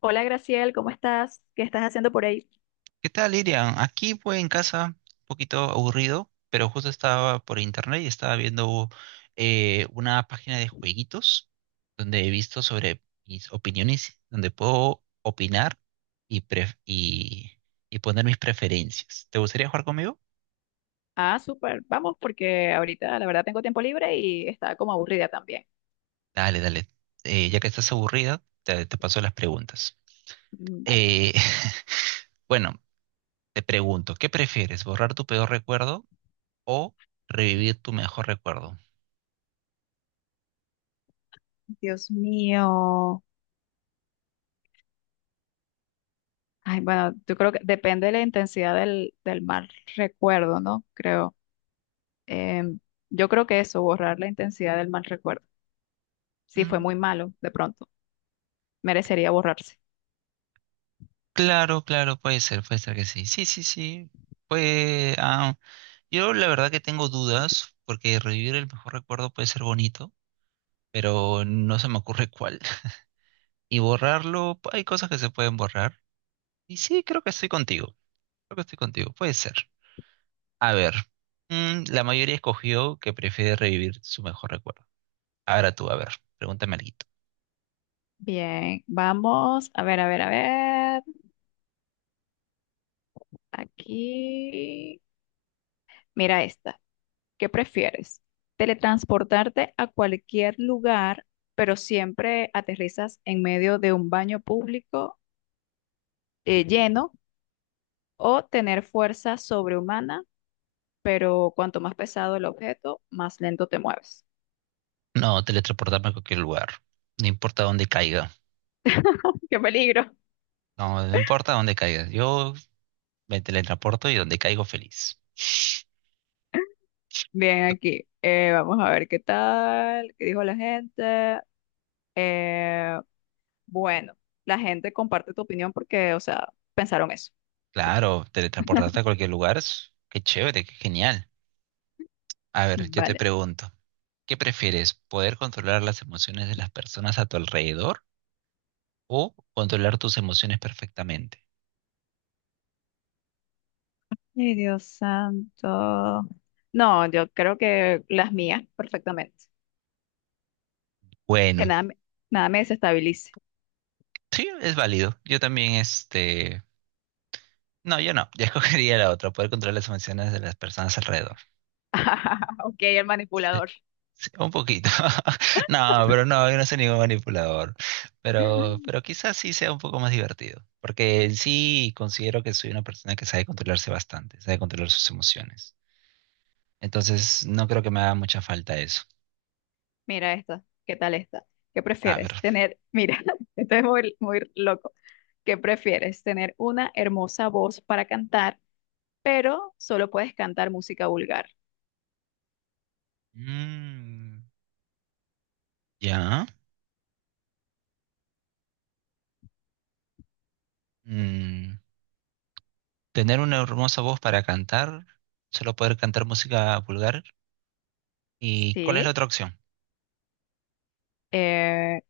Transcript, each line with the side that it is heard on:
left: Hola Graciel, ¿cómo estás? ¿Qué estás haciendo por ahí?
right: ¿Qué tal, Irian? Aquí pues en casa, un poquito aburrido, pero justo estaba por internet y estaba viendo una página de jueguitos donde he visto sobre mis opiniones, donde puedo opinar y, pref- y, y poner mis preferencias. ¿Te gustaría jugar conmigo?
left: Ah, súper, vamos, porque ahorita la verdad tengo tiempo libre y estaba como aburrida también.
right: Dale, dale. Ya que estás aburrida, te paso las preguntas.
left: Mm, vale.
right: Eh, bueno, te pregunto, ¿qué prefieres? ¿Borrar tu peor recuerdo o revivir tu mejor recuerdo?
left: Dios mío. Ay, bueno, yo creo que depende de la intensidad del mal recuerdo, ¿no? Creo. Em, yo creo que eso, borrar la intensidad del mal recuerdo. Si fue muy malo, de pronto, merecería borrarse.
right: Claro, claro, puede ser que sí. Sí, sí, sí. Pues, yo la verdad que tengo dudas, porque revivir el mejor recuerdo puede ser bonito, pero no se me ocurre cuál. Y borrarlo, hay cosas que se pueden borrar. Y sí, creo que estoy contigo. Creo que estoy contigo, puede ser. A ver, la mayoría escogió que prefiere revivir su mejor recuerdo. Ahora tú, a ver, pregúntame algo.
left: Bien, vamos, a ver, a ver, a ver. Aquí, mira esta. ¿Qué prefieres? ¿Teletransportarte a cualquier lugar, pero siempre aterrizas en medio de un baño público lleno? ¿O tener fuerza sobrehumana, pero cuanto más pesado el objeto, más lento te mueves?
right: No, teletransportarme a cualquier lugar. No importa dónde caiga.
left: ¡Qué peligro!
right: No, no importa dónde caiga. Yo me teletransporto y donde caigo feliz.
left: Bien, aquí. Vamos a ver qué tal, qué dijo la gente. Eh, bueno, la gente comparte tu opinión porque, o sea, pensaron eso.
right: Claro, teletransportarte a cualquier lugar, es- qué chévere, qué genial. A ver, yo te
left: Vale.
right: pregunto, ¿qué prefieres? ¿Poder controlar las emociones de las personas a tu alrededor o controlar tus emociones perfectamente?
left: Ay, Dios santo. No, yo creo que las mías perfectamente. Que
right: Bueno,
left: nada me, Nada me desestabilice.
right: sí, es válido. Yo también, este... No, yo no, yo escogería la otra, poder controlar las emociones de las personas alrededor.
left: Ok, el
right: Sí.
left: manipulador.
right: Sí, un poquito. No, pero no, yo no soy ningún manipulador. Pero quizás sí sea un poco más divertido. Porque en sí considero que soy una persona que sabe controlarse bastante, sabe controlar sus emociones. Entonces, no creo que me haga mucha falta eso.
left: Mira esta. ¿Qué tal esta? ¿Qué
right: A
left: prefieres?
right: ver.
left: Tener, mira, esto es muy, muy loco. ¿Qué prefieres? Tener una hermosa voz para cantar, pero solo puedes cantar música vulgar.
right: Mm, ya. Mm, tener una hermosa voz para cantar, solo poder cantar música vulgar. ¿Y cuál es la
left: Sí.
right: otra opción?
left: Eh,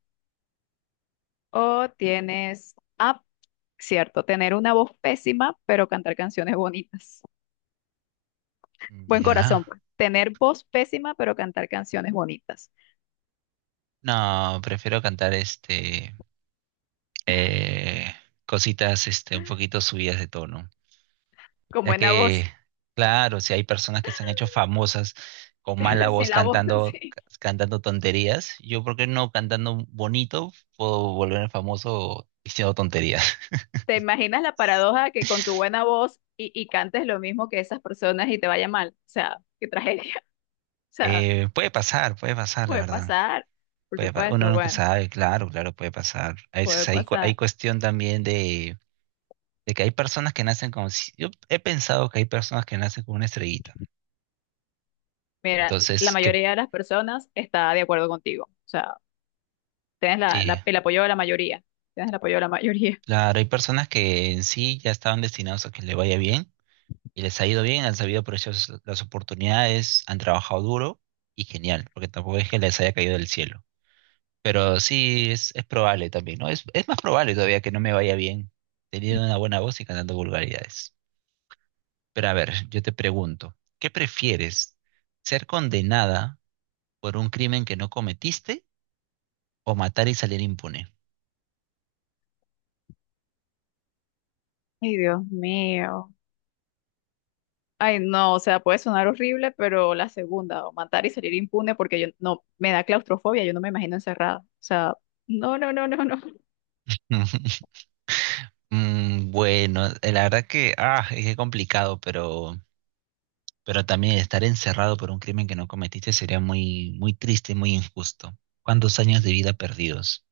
left: o tienes, ah, cierto, Tener una voz pésima, pero cantar canciones bonitas. Buen corazón,
right: Ya.
left: pues. Tener voz pésima, pero cantar canciones bonitas.
right: No, prefiero cantar este. eh, cositas este, un poquito subidas de tono.
left: Con
right: Ya
left: buena
right: que,
left: voz,
right: claro, si hay personas que se han hecho famosas con mala
left: sin
right: voz
left: la voz,
right: cantando,
left: sí.
right: cantando tonterías, yo, ¿por qué no cantando bonito puedo volverme famoso diciendo tonterías?
left: ¿Te imaginas la paradoja que con tu buena voz y cantes lo mismo que esas personas y te vaya mal? O sea, qué tragedia. O sea,
right: Puede pasar, puede pasar, la
left: puede
right: verdad.
left: pasar, por
right: Puede pa- uno
left: supuesto,
right: nunca
left: bueno,
right: sabe, claro, claro, puede pasar. A
left: puede
right: veces hay, cu- hay
left: pasar.
right: cuestión también de que hay personas que nacen con... si- Yo he pensado que hay personas que nacen con una estrellita.
left: Mira, la
right: Entonces, que...
left: mayoría de las personas está de acuerdo contigo. O sea, tienes
right: Sí,
left: el apoyo de la mayoría. Tienes el apoyo de la mayoría.
right: claro, hay personas que en sí ya estaban destinados a que le vaya bien y les ha ido bien, han sabido aprovechar sus- las oportunidades, han trabajado duro y genial, porque tampoco es que les haya caído del cielo. Pero sí es probable también, ¿no? Es más probable todavía que no me vaya bien teniendo una buena voz y cantando vulgaridades. Pero a ver, yo te pregunto, ¿qué prefieres? ¿Ser condenada por un crimen que no cometiste o matar y salir impune?
left: Ay, Dios mío. Ay, no, o sea, puede sonar horrible, pero la segunda, o matar y salir impune, porque yo no, me da claustrofobia, yo no me imagino encerrada. O sea, no, no, no, no, no.
right: Bueno, la verdad que, es que complicado, pero también estar encerrado por un crimen que no cometiste sería muy, muy triste, muy injusto. ¿Cuántos años de vida perdidos?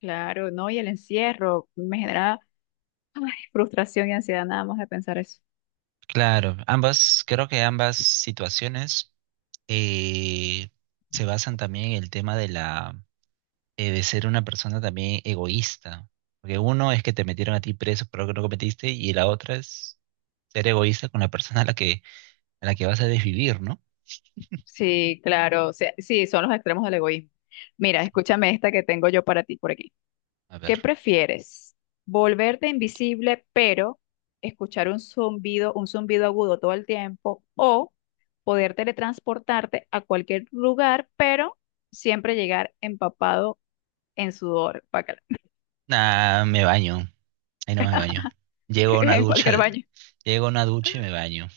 left: Claro, no, y el encierro me genera, ay, frustración y ansiedad nada más de pensar eso.
right: Claro, ambas, creo que ambas situaciones eh, se basan también en el tema de la de ser una persona también egoísta. Porque uno es que te metieron a ti preso por algo que no cometiste, y la otra es ser egoísta con la persona a la que vas a desvivir, ¿no?
left: Sí, claro, o sea, sí, son los extremos del egoísmo. Mira, escúchame esta que tengo yo para ti por aquí.
right: A ver.
left: ¿Qué prefieres? ¿Volverte invisible, pero escuchar un zumbido agudo todo el tiempo? ¿O poder teletransportarte a cualquier lugar, pero siempre llegar empapado en sudor, guácala,
right: Nah, me baño. Ahí no me baño. Llego a una
left: en
right: ducha,
left: cualquier baño,
right: llego a una ducha y me baño.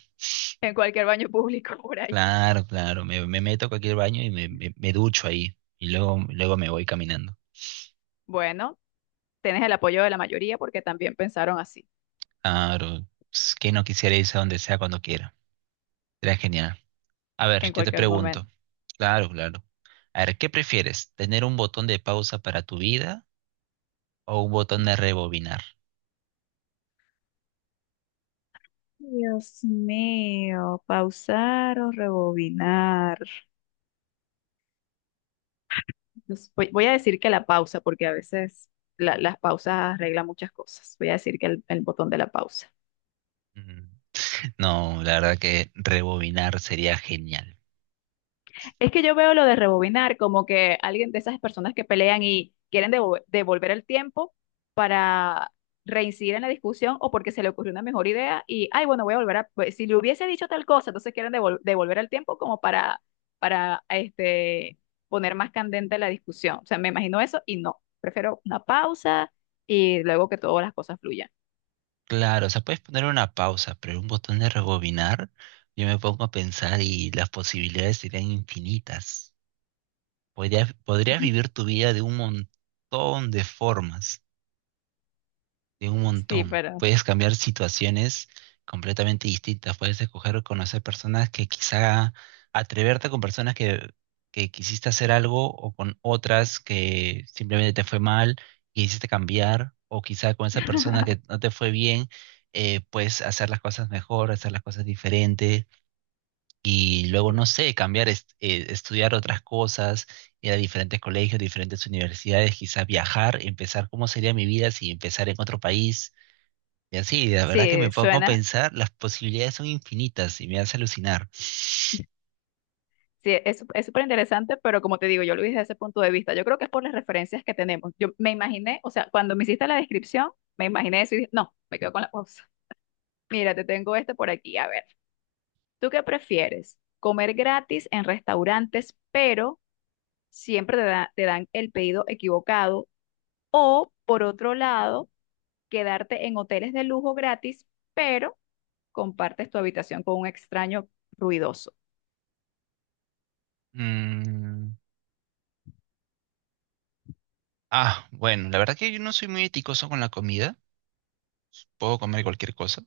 left: en cualquier baño público por ahí?
right: Claro, claro, me meto a cualquier baño y me ducho ahí y luego, luego me voy caminando.
left: Bueno, tienes el apoyo de la mayoría porque también pensaron así,
right: Claro, es que no quisiera irse a donde sea cuando quiera. Sería genial. A ver,
left: en
right: yo te
left: cualquier
right: pregunto.
left: momento.
right: Claro, claro. A ver, ¿qué prefieres? ¿Tener un botón de pausa para tu vida o un botón de rebobinar?
left: Dios mío, pausar o rebobinar. Entonces, voy a decir que la pausa, porque a veces las pausas arreglan muchas cosas. Voy a decir que el botón de la pausa.
right: Mm, No, la verdad que rebobinar sería genial.
left: Es que yo veo lo de rebobinar como que alguien de esas personas que pelean y quieren devolver el tiempo para reincidir en la discusión o porque se le ocurrió una mejor idea y, ay, bueno, voy a volver a, pues, si le hubiese dicho tal cosa, entonces quieren devolver el tiempo como para, para, este, poner más candente la discusión. O sea, me imagino eso y no. Prefiero una pausa y luego que todas las cosas fluyan.
right: Claro, o sea, puedes poner una pausa, pero un botón de rebobinar, yo me pongo a pensar y las posibilidades serían infinitas. Podrías vivir tu vida de un montón de formas, de un
left: Sí,
right: montón.
left: pero
right: Puedes cambiar situaciones completamente distintas, puedes escoger conocer personas que quizá atreverte con personas que quisiste hacer algo o con otras que simplemente te fue mal y quisiste cambiar, o quizá con esa persona que no te fue bien, puedes hacer las cosas mejor, hacer las cosas diferentes y luego, no sé, cambiar, estudiar otras cosas, ir a diferentes colegios, diferentes universidades, quizás viajar, empezar cómo sería mi vida si empezar en otro país. Y así, la verdad que me
left: sí,
right: puedo
left: suena,
right: pensar, las posibilidades son infinitas y me hace alucinar.
left: sí, es súper interesante, pero como te digo, yo lo vi desde ese punto de vista. Yo creo que es por las referencias que tenemos. Yo me imaginé, o sea, cuando me hiciste la descripción, me imaginé eso y dije, no, me quedo con la cosa. Mira, te tengo este por aquí. A ver, ¿tú qué prefieres? ¿Comer gratis en restaurantes, pero siempre te dan el pedido equivocado? O, por otro lado, quedarte en hoteles de lujo gratis, pero compartes tu habitación con un extraño ruidoso.
right: Mm, bueno, la verdad que yo no soy muy eticoso con la comida, puedo comer cualquier cosa,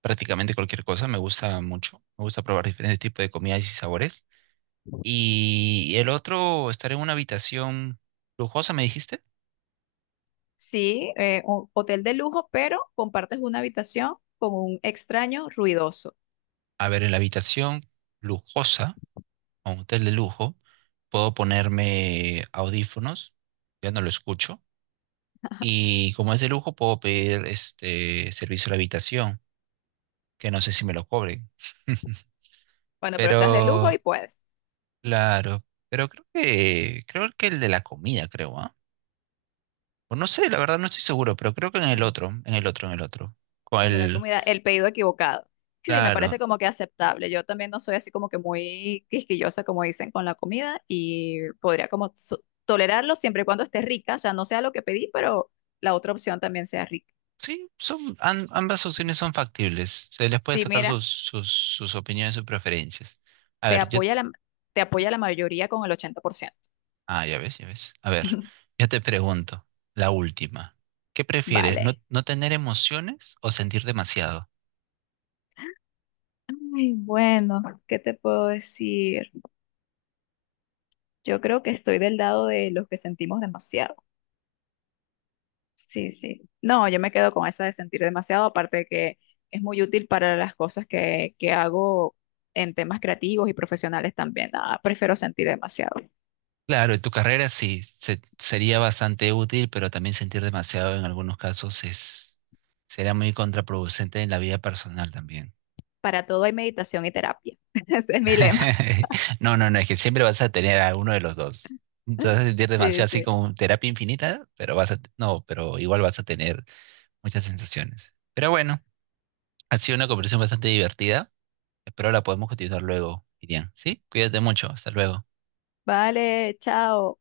right: prácticamente cualquier cosa, me gusta mucho, me gusta probar diferentes tipos de comidas y sabores. Y el otro, estar en una habitación lujosa, ¿me dijiste?
left: Sí, un hotel de lujo, pero compartes una habitación con un extraño ruidoso.
right: A ver, en la habitación lujosa, a un hotel de lujo, puedo ponerme audífonos, ya no lo escucho. Y como es de lujo, puedo pedir este servicio a la habitación, que no sé si me lo cobren.
left: Bueno, pero estás de lujo y
right: Pero,
left: puedes
right: claro, pero creo que el de la comida, creo, ¿ah? O no sé, la verdad no estoy seguro, pero creo que en el otro, en el otro, en el otro. Con
left: vender
right: el,
left: comida, el pedido equivocado. Sí, me parece
right: claro,
left: como que aceptable. Yo también no soy así como que muy quisquillosa, como dicen, con la comida y podría como tolerarlo siempre y cuando esté rica, o sea, no sea lo que pedí, pero la otra opción también sea rica.
right: sí, son, am- ambas opciones son factibles. Se les puede
left: Sí,
right: sacar
left: mira,
right: sus, sus, sus opiniones, sus preferencias. A
left: te
right: ver, yo...
left: apoya la, te apoya la mayoría con el 80%.
right: Ah, ya ves, ya ves. A ver, yo te pregunto, la última. ¿Qué prefieres, no,
left: Vale.
right: no tener emociones o sentir demasiado?
left: Ay, bueno, ¿qué te puedo decir? Yo creo que estoy del lado de los que sentimos demasiado. Sí, sí. No, yo me quedo con esa de sentir demasiado, aparte de que es muy útil para las cosas que hago en temas creativos y profesionales también. Ah, prefiero sentir demasiado.
right: Claro, en tu carrera sí, se- sería bastante útil, pero también sentir demasiado en algunos casos es, será muy contraproducente en la vida personal también.
left: Para todo hay meditación y terapia. Ese es mi lema.
right: No, no, no, es que siempre vas a tener a uno de los dos. Te vas a sentir
left: Sí,
right: demasiado así
left: sí.
right: como terapia infinita, pero vas a, no, pero igual vas a tener muchas sensaciones. Pero bueno, ha sido una conversación bastante divertida. Espero la podemos continuar luego, Irian. ¿Sí? Cuídate mucho. Hasta luego.
left: Vale, chao.